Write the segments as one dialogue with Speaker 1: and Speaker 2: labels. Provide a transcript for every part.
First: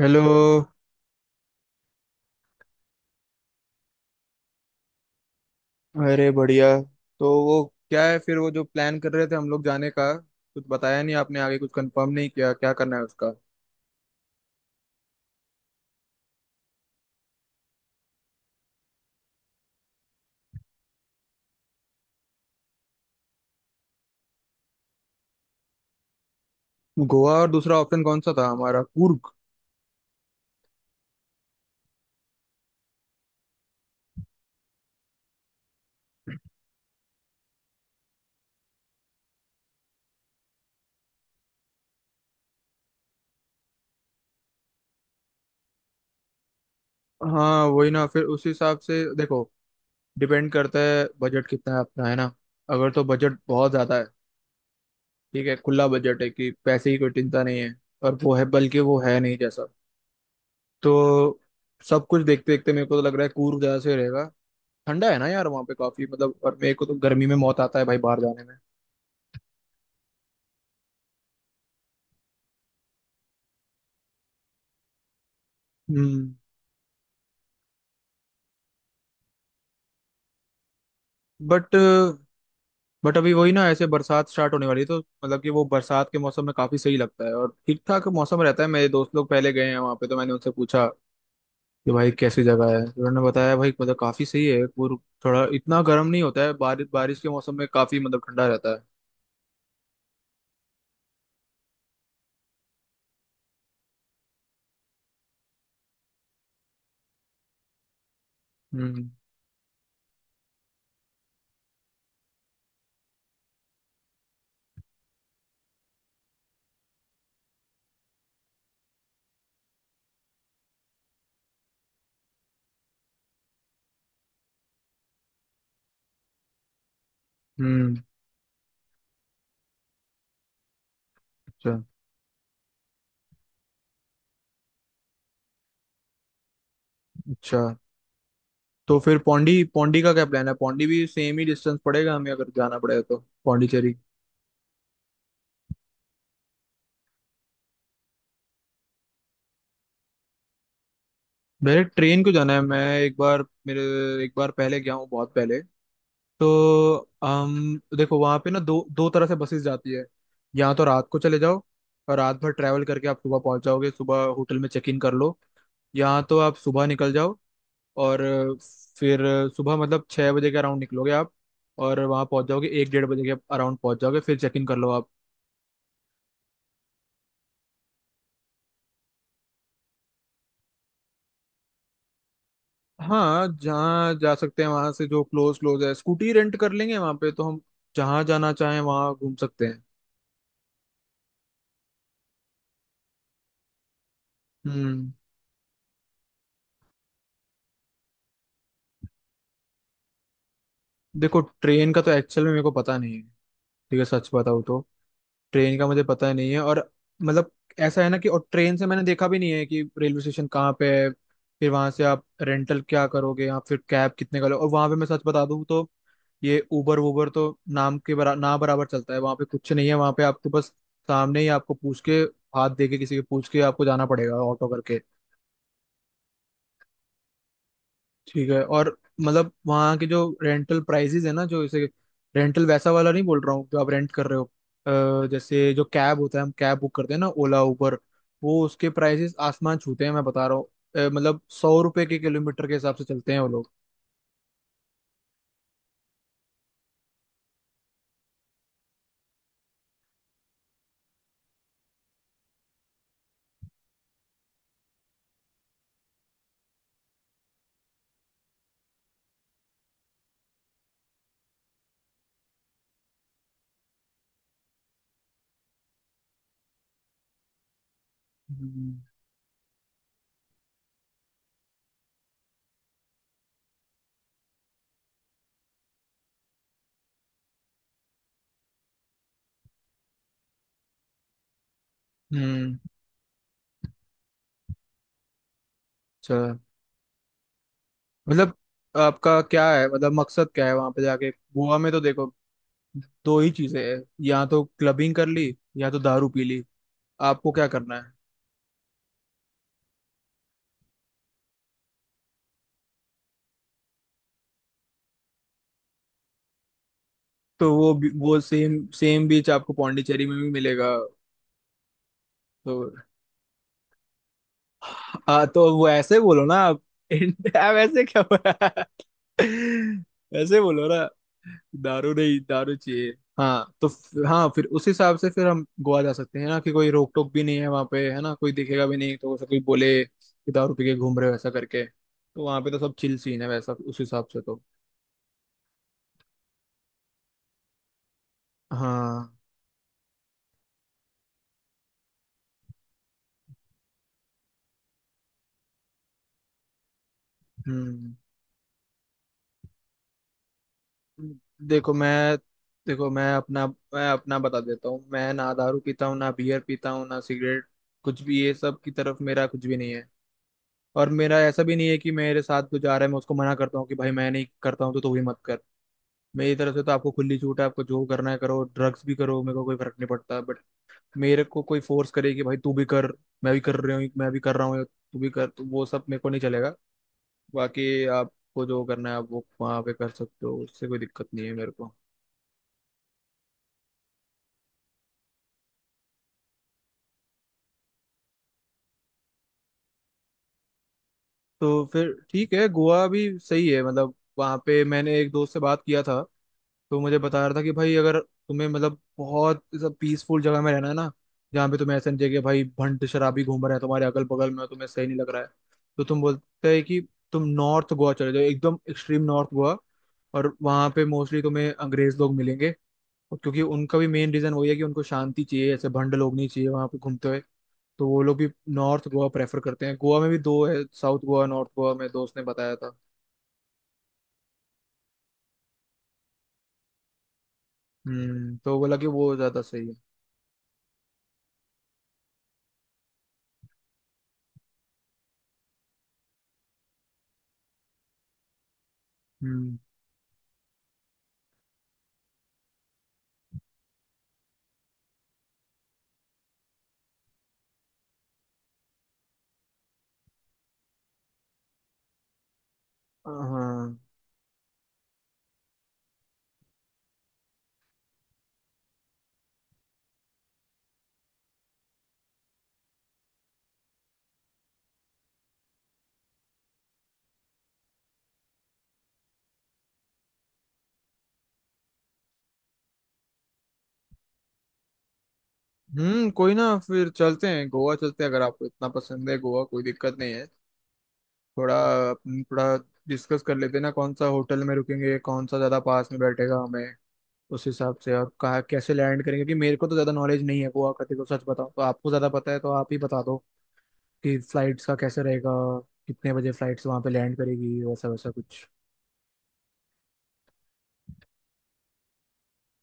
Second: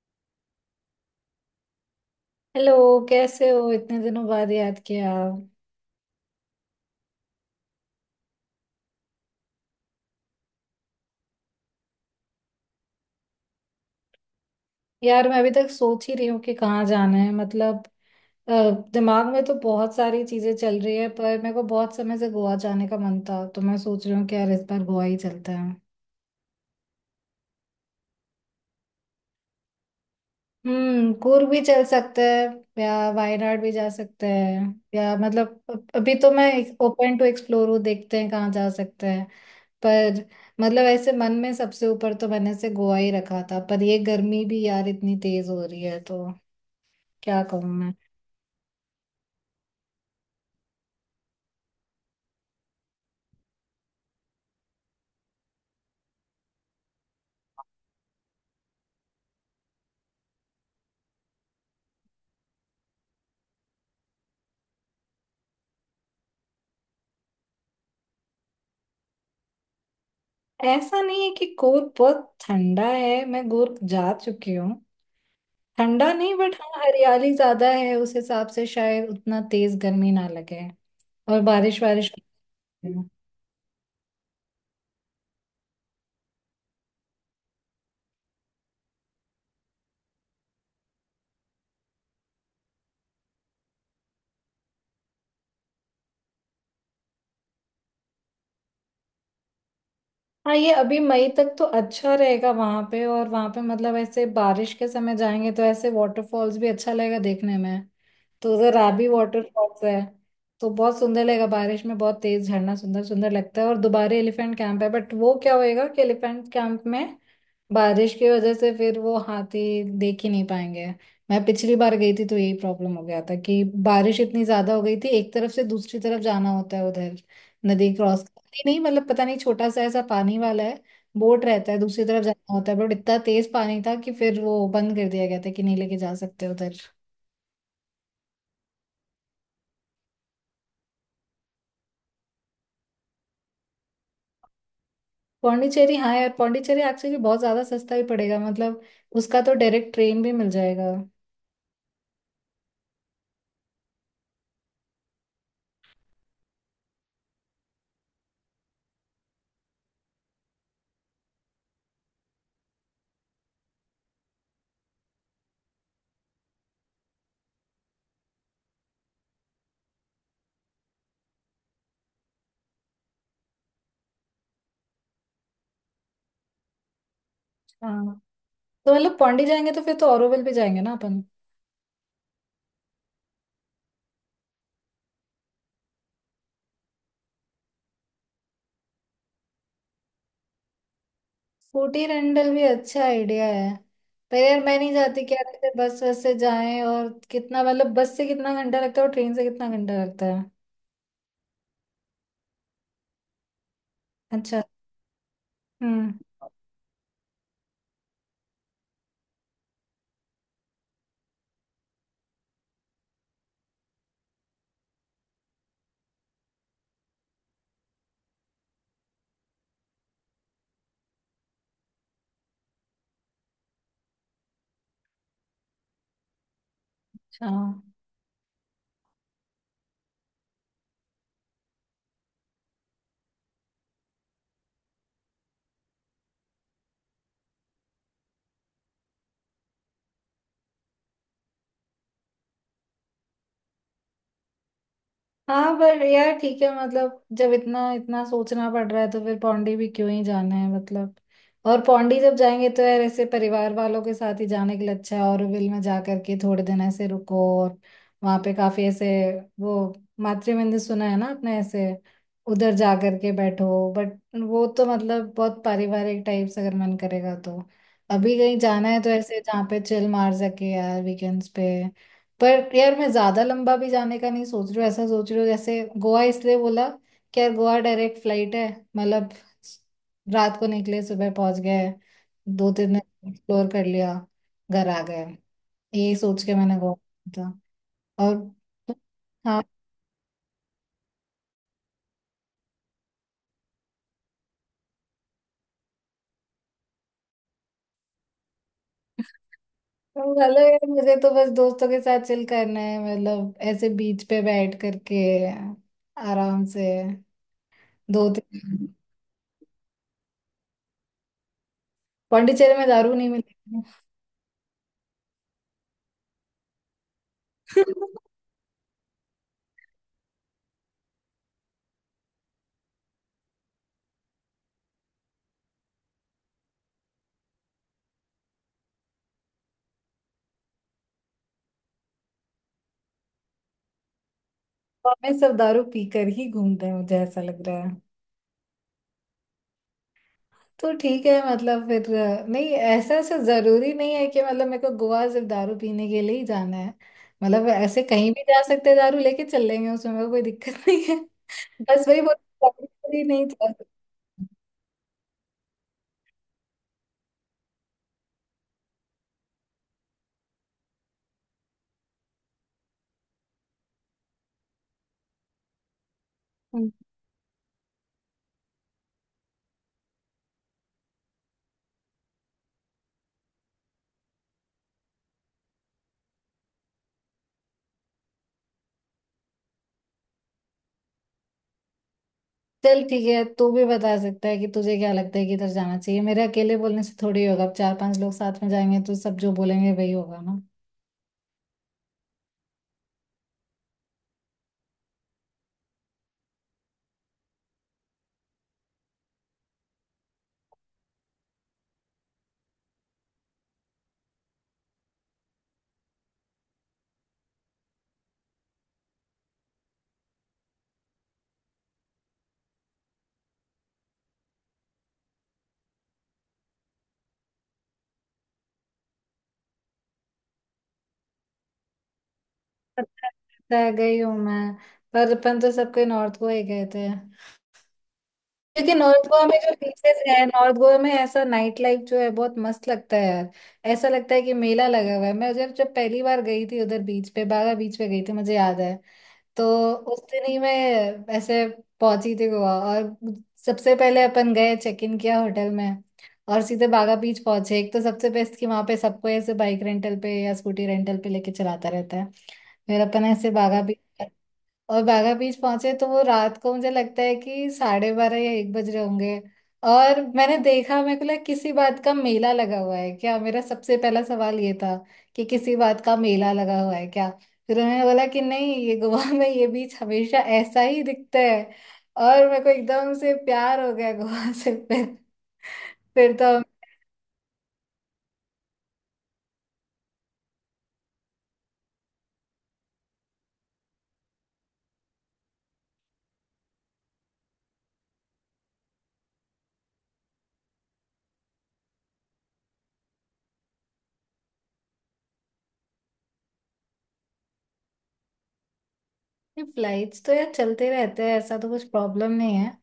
Speaker 1: Hello.
Speaker 2: Hello. कैसे हो? इतने दिनों बाद याद किया।
Speaker 1: अरे बढ़िया। तो वो क्या है, फिर वो जो प्लान कर रहे थे हम लोग जाने का, कुछ बताया नहीं आपने, आगे कुछ कंफर्म नहीं किया क्या करना है उसका।
Speaker 2: यार मैं अभी तक सोच ही रही हूँ कि कहाँ जाना है। मतलब अ, दिमाग में तो बहुत सारी चीजें चल रही है, पर मेरे को बहुत समय से गोवा जाने का मन था, तो मैं सोच रही हूँ कि यार इस बार गोवा ही चलते हैं।
Speaker 1: गोवा और दूसरा ऑप्शन कौन सा था हमारा, कुर्ग।
Speaker 2: हम्म, कूर्ग भी चल सकते हैं या वायनाड भी जा सकते हैं। या मतलब अभी तो मैं ओपन टू एक्सप्लोर हूँ, देखते हैं कहाँ जा सकते हैं। पर मतलब ऐसे मन में सबसे ऊपर तो मैंने से गोवा ही रखा था, पर ये गर्मी भी यार इतनी तेज हो रही है तो क्या कहूँ
Speaker 1: हाँ वही
Speaker 2: मैं।
Speaker 1: ना, फिर उस हिसाब से देखो, डिपेंड करता है बजट कितना है अपना, है ना। अगर तो बजट बहुत ज्यादा है, ठीक है, खुला बजट है कि पैसे की कोई चिंता नहीं है, और वो है, बल्कि वो है नहीं जैसा, तो सब कुछ देखते देखते मेरे को तो लग रहा है कूर्ग ज्यादा सही रहेगा। ठंडा है ना यार वहाँ पे काफी, मतलब, और मेरे को तो गर्मी में मौत आता है भाई बाहर जाने में।
Speaker 2: ऐसा नहीं है कि गोवा बहुत ठंडा है, मैं गोवा जा चुकी हूँ। ठंडा
Speaker 1: हम्म।
Speaker 2: नहीं, बट हाँ हरियाली ज्यादा है, उस हिसाब से शायद उतना तेज गर्मी ना लगे। और
Speaker 1: बट
Speaker 2: बारिश वारिश।
Speaker 1: बट अभी वही ना, ऐसे बरसात स्टार्ट होने वाली है, तो मतलब कि वो बरसात के मौसम में काफी सही लगता है और ठीक ठाक मौसम रहता है। मेरे दोस्त लोग पहले गए हैं वहाँ पे, तो मैंने उनसे पूछा कि भाई कैसी जगह है, तो उन्होंने बताया भाई मतलब काफी सही है, थोड़ा इतना गर्म नहीं होता है, बारिश बारिश के मौसम में काफी मतलब ठंडा रहता है।
Speaker 2: हाँ, ये अभी मई तक तो अच्छा रहेगा वहां पे, और वहां पे मतलब ऐसे बारिश के समय जाएंगे तो ऐसे वाटरफॉल्स भी अच्छा लगेगा देखने में। तो उधर राबी
Speaker 1: हम्म।
Speaker 2: वाटरफॉल्स है, तो बहुत सुंदर लगेगा बारिश में, बहुत तेज झरना सुंदर सुंदर लगता है। और दोबारा एलिफेंट कैंप है, बट वो क्या होएगा कि एलिफेंट कैंप में बारिश की वजह से फिर वो हाथी देख ही नहीं पाएंगे। मैं पिछली बार गई थी तो यही प्रॉब्लम हो गया था कि बारिश इतनी ज्यादा हो गई थी। एक तरफ से दूसरी तरफ जाना होता है उधर, नदी
Speaker 1: हम्म।
Speaker 2: क्रॉस करती नहीं, मतलब पता नहीं छोटा सा ऐसा पानी वाला है, बोट रहता
Speaker 1: अच्छा।
Speaker 2: है, दूसरी तरफ जाना होता है, बट इतना तेज पानी था कि फिर वो बंद कर दिया गया था कि नहीं लेके जा सकते उधर।
Speaker 1: अच्छा। तो फिर पौंडी पौंडी का क्या प्लान है, पौंडी भी सेम ही डिस्टेंस पड़ेगा हमें अगर जाना पड़ेगा तो। पौंडीचेरी।
Speaker 2: पौंडीचेरी, हाँ यार पौंडीचेरी एक्चुअली बहुत ज्यादा सस्ता भी पड़ेगा मतलब, उसका तो डायरेक्ट ट्रेन भी मिल जाएगा।
Speaker 1: मेरे ट्रेन को जाना है मैं एक बार मेरे एक बार पहले गया हूँ बहुत पहले। तो हम देखो वहाँ पे ना दो दो तरह से बसेस जाती है। या तो रात को चले जाओ और रात भर ट्रैवल करके आप सुबह पहुँच जाओगे, सुबह होटल में चेक इन कर लो। या तो आप सुबह निकल जाओ, और फिर सुबह, मतलब, छः बजे के अराउंड निकलोगे आप, और वहाँ पहुँच जाओगे एक डेढ़ बजे के अराउंड, पहुँच जाओगे फिर चेक इन कर लो आप।
Speaker 2: हाँ तो मतलब पौंडी जाएंगे तो फिर तो ऑरोविल भी जाएंगे ना अपन।
Speaker 1: हाँ जहाँ जा सकते हैं वहाँ से, जो क्लोज क्लोज है, स्कूटी रेंट कर लेंगे वहाँ पे, तो हम जहाँ जाना चाहें वहाँ घूम सकते हैं।
Speaker 2: स्कूटी रेंटल भी अच्छा आइडिया है। पर यार मैं नहीं
Speaker 1: हम्म।
Speaker 2: चाहती कि यार ऐसे बस बस से जाएं, और कितना मतलब बस से कितना घंटा लगता है और ट्रेन से कितना घंटा लगता है।
Speaker 1: देखो ट्रेन का तो एक्चुअल में मेरे को पता नहीं है, ठीक है, सच
Speaker 2: अच्छा।
Speaker 1: बताऊँ तो ट्रेन का मुझे
Speaker 2: हम्म।
Speaker 1: पता नहीं है, और, मतलब, ऐसा है ना कि, और ट्रेन से मैंने देखा भी नहीं है कि रेलवे स्टेशन कहाँ पे है। फिर वहां से आप रेंटल क्या करोगे, आप फिर कैब कितने का लो, और वहां पे मैं सच बता दूँ तो ये उबर वूबर तो नाम के ना बराबर चलता है वहां पे, कुछ नहीं है वहां पे, आपको बस सामने ही, आपको पूछ के, हाथ दे के किसी के, पूछ के आपको जाना पड़ेगा ऑटो करके।
Speaker 2: अच्छा।
Speaker 1: ठीक है। और मतलब वहाँ के जो रेंटल प्राइसेस है ना, जो जैसे रेंटल वैसा वाला नहीं बोल रहा हूँ जो आप रेंट कर रहे हो, जैसे जो कैब होता है हम कैब बुक करते हैं ना, ओला उबर, वो उसके प्राइसेस आसमान छूते हैं मैं बता रहा हूँ। मतलब सौ रुपए के किलोमीटर के हिसाब से चलते हैं वो लोग।
Speaker 2: हाँ पर यार ठीक है मतलब जब इतना इतना सोचना पड़ रहा है तो फिर पौंडी भी क्यों ही जाना है मतलब। और पौंडी जब जाएंगे तो यार ऐसे परिवार वालों के साथ ही जाने के लिए अच्छा है, ऑरोविल में जा करके थोड़े दिन ऐसे रुको, और वहाँ पे काफी ऐसे वो मातृ मंदिर सुना है ना आपने, ऐसे उधर जा करके बैठो, बट वो तो मतलब बहुत पारिवारिक टाइप से अगर मन करेगा तो। अभी कहीं जाना
Speaker 1: हम्म।
Speaker 2: है तो ऐसे जहाँ पे चिल मार सके यार, वीकेंड्स पे। पर यार मैं ज्यादा लंबा भी जाने का नहीं सोच रही हूँ, ऐसा सोच रही हूँ, जैसे गोवा इसलिए बोला कि यार गोवा डायरेक्ट फ्लाइट है। मतलब रात को निकले, सुबह पहुंच गए, दो
Speaker 1: हम्म।
Speaker 2: तीन दिन एक्सप्लोर कर लिया, घर आ गए। यही
Speaker 1: अच्छा।
Speaker 2: सोच के मैंने गोवा किया था। और
Speaker 1: मतलब आपका
Speaker 2: हाँ।
Speaker 1: क्या है, मतलब मकसद क्या है वहां पे जाके, गोवा में तो देखो दो ही चीजें हैं, या तो क्लबिंग कर ली, या तो दारू पी ली, आपको क्या करना है।
Speaker 2: हेलो यार, मुझे तो बस दोस्तों के साथ चिल करना है मतलब, ऐसे बीच पे बैठ करके आराम से।
Speaker 1: तो
Speaker 2: दो
Speaker 1: वो सेम
Speaker 2: तीन।
Speaker 1: सेम बीच आपको पौंडीचेरी में भी मिलेगा। तो
Speaker 2: पौंडीचेरी में दारू नहीं मिलेगी।
Speaker 1: हाँ, तो वो ऐसे बोलो ना आप इंडिया वैसे क्या बोला ऐसे बोलो ना, दारू नहीं, दारू चाहिए। हाँ तो हाँ फिर उस हिसाब से फिर हम गोवा जा सकते हैं ना, कि कोई रोक टोक भी नहीं है वहाँ पे, है ना, कोई दिखेगा भी नहीं तो वैसे कोई बोले कि दारू पी के घूम रहे हो, ऐसा करके, तो वहाँ पे तो सब चिल सीन है वैसा, उस हिसाब से तो।
Speaker 2: हमें सब दारू पीकर ही घूमते हैं, मुझे ऐसा लग रहा है।
Speaker 1: हाँ।
Speaker 2: तो ठीक है मतलब फिर नहीं, ऐसा ऐसा जरूरी नहीं है कि मतलब मेरे को गोवा सिर्फ दारू पीने के लिए ही जाना है। मतलब ऐसे
Speaker 1: हम्म।
Speaker 2: कहीं भी जा सकते हैं, दारू लेके चल लेंगे, उसमें मेरे को कोई दिक्कत नहीं है।
Speaker 1: देखो
Speaker 2: बस वही बोल,
Speaker 1: मैं
Speaker 2: दारू
Speaker 1: देखो
Speaker 2: के लिए
Speaker 1: मैं
Speaker 2: नहीं
Speaker 1: अपना
Speaker 2: जा सकते।
Speaker 1: मैं अपना बता देता हूँ, मैं ना दारू पीता हूँ ना बियर पीता हूँ ना सिगरेट, कुछ भी, ये सब की तरफ मेरा कुछ भी नहीं है। और मेरा ऐसा भी नहीं है कि मेरे साथ जो जा रहा है मैं उसको मना करता हूँ कि भाई मैं नहीं करता हूँ तो तू भी मत कर। मेरी तरफ से तो
Speaker 2: हम्म।
Speaker 1: आपको खुली छूट है, आपको जो करना है करो, ड्रग्स भी करो, मेरे को कोई फर्क नहीं पड़ता। बट मेरे को कोई फोर्स करे कि भाई तू भी कर, मैं भी कर रही हूँ, मैं भी कर रहा हूँ, तू भी कर, तो वो सब मेरे को नहीं चलेगा। बाकी आपको जो करना है आप वो वहाँ पे कर सकते हो, उससे कोई दिक्कत नहीं है मेरे को।
Speaker 2: चल ठीक है, तू भी बता सकता है कि तुझे क्या लगता है कि इधर जाना चाहिए। मेरे अकेले बोलने से थोड़ी होगा, अब चार पांच लोग साथ में जाएंगे तो सब जो बोलेंगे वही होगा ना।
Speaker 1: तो फिर ठीक है, गोवा भी सही है, मतलब वहाँ पे मैंने एक दोस्त से बात किया था, तो मुझे बता रहा था कि भाई अगर तुम्हें मतलब बहुत पीसफुल जगह में रहना है ना, जहाँ पे तुम्हें ऐसा नहीं चाहिए कि भाई भंड शराबी घूम रहे हैं तुम्हारे अगल बगल में और तुम्हें सही नहीं लग रहा है, तो तुम बोलते हैं कि तुम नॉर्थ गोवा चले जाओ, एकदम एक्सट्रीम नॉर्थ गोवा, और वहाँ पे मोस्टली तुम्हें अंग्रेज लोग मिलेंगे, और क्योंकि उनका भी मेन रीजन वही है कि उनको शांति चाहिए, ऐसे भंड लोग नहीं चाहिए वहाँ पे घूमते हुए, तो वो लोग भी नॉर्थ गोवा प्रेफर करते हैं, गोवा में भी दो है, साउथ गोवा नॉर्थ गोवा, में दोस्त ने बताया था।
Speaker 2: पता है, गई हूँ मैं। पर अपन तो सब कोई नॉर्थ को ही गए थे।
Speaker 1: हम्म, तो
Speaker 2: क्योंकि
Speaker 1: बोला कि
Speaker 2: नॉर्थ
Speaker 1: वो
Speaker 2: गोवा में
Speaker 1: ज्यादा
Speaker 2: जो
Speaker 1: सही है।
Speaker 2: बीचेस है, नॉर्थ गोवा में ऐसा नाइट लाइफ जो है बहुत मस्त लगता है यार। ऐसा लगता है कि मेला लगा हुआ है। मैं जब जब पहली बार गई थी उधर बीच पे, बागा बीच पे गई थी मुझे याद है। तो
Speaker 1: हम्म।
Speaker 2: उस दिन ही मैं ऐसे पहुंची थी गोवा, और सबसे पहले अपन गए, चेक इन किया होटल में, और सीधे बागा बीच पहुंचे। एक तो सबसे बेस्ट कि वहां पे सबको ऐसे बाइक रेंटल पे या स्कूटी रेंटल पे लेके चलाता रहता है। फिर अपन ऐसे बागा
Speaker 1: हाँ।
Speaker 2: बीच, और बागा बीच पहुंचे तो वो रात को मुझे लगता है कि साढ़े बारह या एक बज रहे होंगे। और मैंने देखा, मेरे को लगा किसी बात का मेला लगा हुआ है क्या, मेरा सबसे पहला सवाल ये था कि किसी बात का मेला लगा हुआ है क्या। फिर उन्होंने बोला कि नहीं, ये गोवा में ये बीच हमेशा ऐसा ही दिखता है। और मेरे को एकदम से प्यार हो गया गोवा से फिर।
Speaker 1: हम्म,
Speaker 2: फिर
Speaker 1: कोई
Speaker 2: तो
Speaker 1: ना,
Speaker 2: हम।
Speaker 1: फिर चलते हैं गोवा, चलते हैं अगर आपको इतना पसंद है गोवा, कोई दिक्कत नहीं है। थोड़ा अपन थोड़ा डिस्कस कर लेते हैं ना, कौन सा होटल में रुकेंगे, कौन सा ज्यादा पास में बैठेगा हमें, उस हिसाब से, और कहाँ कैसे लैंड करेंगे, क्योंकि मेरे को तो ज्यादा नॉलेज नहीं है गोवा का, देखो सच बताऊँ तो आपको ज्यादा पता है, तो आप ही बता दो कि फ्लाइट्स का कैसे रहेगा, कितने बजे फ्लाइट्स वहाँ पे लैंड करेगी, वैसा वैसा कुछ।
Speaker 2: फ्लाइट्स तो यार चलते रहते हैं, ऐसा तो कुछ प्रॉब्लम नहीं है।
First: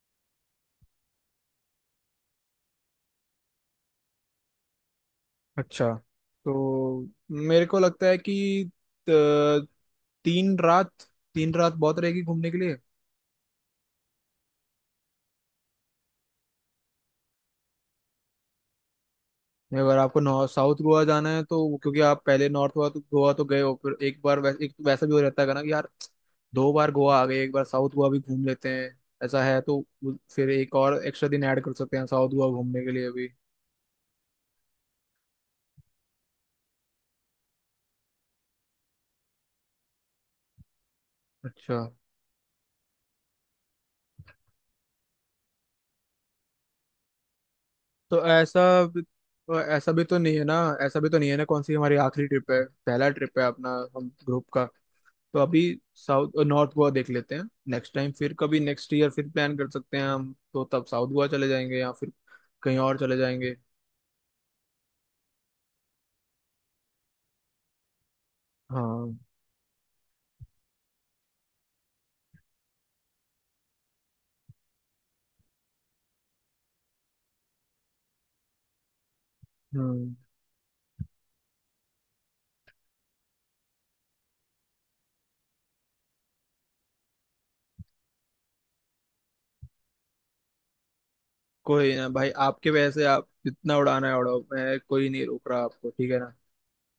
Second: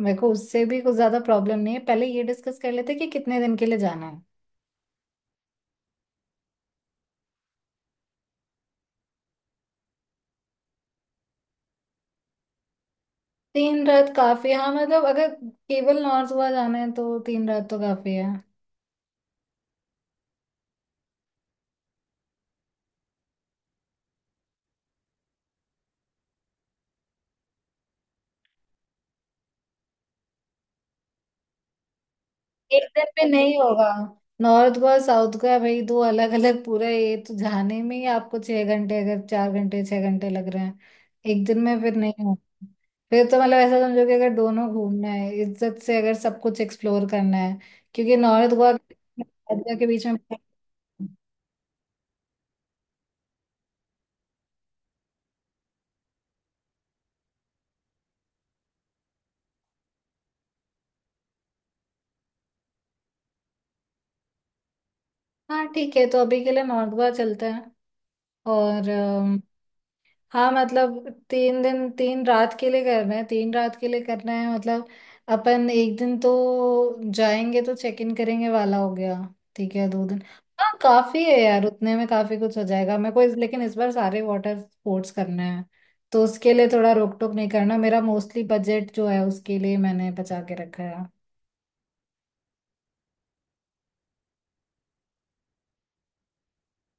Speaker 2: मेरे को उससे भी कुछ ज्यादा प्रॉब्लम नहीं है, पहले ये डिस्कस कर लेते हैं कि कितने दिन के लिए जाना।
Speaker 1: अच्छा। तो मेरे को लगता है कि अ, तीन रात, तीन रात बहुत रहेगी घूमने के लिए।
Speaker 2: तीन रात काफी है। हाँ मतलब अगर केवल नॉर्थ गोवा जाना है तो तीन रात तो काफी है।
Speaker 1: अगर आपको नॉर्थ साउथ गोवा जाना है तो क्योंकि आप पहले नॉर्थ गोवा तो गए हो, फिर एक बार, वैसे एक तो वैसा भी हो जाता है ना कि यार दो बार गोवा आ गए, एक बार साउथ गोवा भी घूम लेते हैं, ऐसा है तो फिर एक और एक्स्ट्रा दिन ऐड कर सकते हैं साउथ गोवा घूमने
Speaker 2: एक
Speaker 1: के
Speaker 2: दिन
Speaker 1: लिए भी।
Speaker 2: में नहीं होगा। नॉर्थ गोवा साउथ गोवा भाई दो अलग अलग पूरा ये, तो जाने में ही आपको छह घंटे, अगर चार घंटे छह घंटे लग रहे हैं, एक दिन
Speaker 1: अच्छा।
Speaker 2: में फिर नहीं होगा। फिर तो मतलब ऐसा समझो कि अगर दोनों घूमना है इज्जत से, अगर सब कुछ एक्सप्लोर करना है, क्योंकि
Speaker 1: तो
Speaker 2: नॉर्थ गोवा
Speaker 1: भी-
Speaker 2: साउथ
Speaker 1: तो
Speaker 2: गोवा के बीच में।
Speaker 1: ऐसा भी तो नहीं है ना, कौन सी हमारी आखिरी ट्रिप है, पहला ट्रिप है अपना, हम ग्रुप का, तो अभी साउथ नॉर्थ गोवा देख लेते हैं, नेक्स्ट टाइम फिर कभी नेक्स्ट ईयर फिर प्लान कर सकते हैं हम, तो तब साउथ गोवा चले जाएंगे या फिर कहीं और चले जाएंगे।
Speaker 2: हाँ ठीक है, तो अभी के लिए नॉर्थ गोवा चलते हैं। और
Speaker 1: हाँ।
Speaker 2: हाँ मतलब तीन दिन तीन रात के लिए करना है, तीन रात के लिए करना है मतलब। अपन एक दिन तो जाएंगे तो चेक इन करेंगे वाला हो गया। ठीक है, दो
Speaker 1: हम्म।
Speaker 2: दिन। हाँ काफी है यार, उतने में काफी कुछ हो जाएगा मेरे को। लेकिन इस बार सारे वाटर स्पोर्ट्स करना है, तो उसके लिए थोड़ा रोक टोक नहीं करना, मेरा मोस्टली बजट जो है उसके लिए मैंने बचा के रखा है।
Speaker 1: कोई ना भाई, आपके, वैसे आप जितना उड़ाना है उड़ाओ, मैं कोई नहीं रोक रहा आपको, ठीक है ना।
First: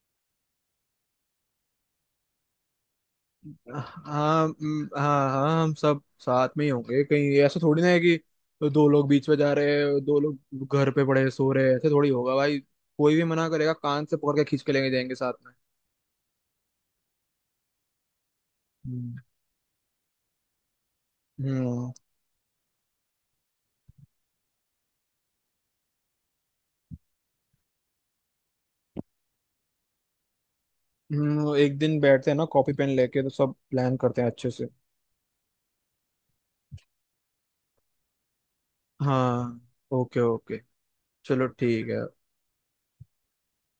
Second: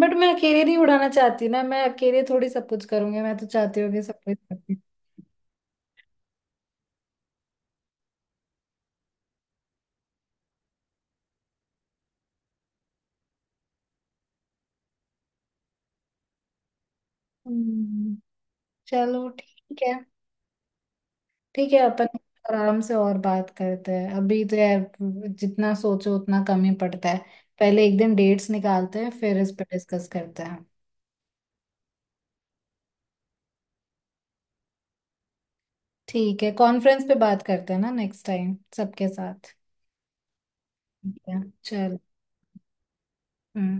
Speaker 2: बट मैं अकेले नहीं उड़ाना चाहती ना, मैं अकेले थोड़ी सब कुछ करूंगी, मैं तो चाहती हूँ कि सब कुछ
Speaker 1: हाँ।
Speaker 2: करूँ।
Speaker 1: हाँ हाँ, हम सब साथ में ही होंगे, कहीं ऐसा थोड़ी ना है कि दो लोग बीच में जा रहे हैं दो लोग घर पे पड़े सो रहे हैं, ऐसे थोड़ी होगा भाई, कोई भी मना करेगा कान से पकड़ के खींच के लेके जाएंगे साथ में।
Speaker 2: हम्म,
Speaker 1: हम्म।
Speaker 2: चलो ठीक है। ठीक है
Speaker 1: हम्म।
Speaker 2: अपन आराम से और बात करते हैं, अभी तो यार जितना सोचो उतना कम ही पड़ता है। पहले एक दिन डेट्स निकालते हैं, फिर इस पर डिस्कस करते हैं।
Speaker 1: एक दिन बैठते हैं ना कॉपी पेन लेके तो सब प्लान करते हैं अच्छे से।
Speaker 2: ठीक है, कॉन्फ्रेंस पे बात करते हैं ना नेक्स्ट टाइम सबके साथ।
Speaker 1: हाँ। Okay okay.
Speaker 2: ठीक है,
Speaker 1: चलो ठीक
Speaker 2: चल।
Speaker 1: है।
Speaker 2: हम्म।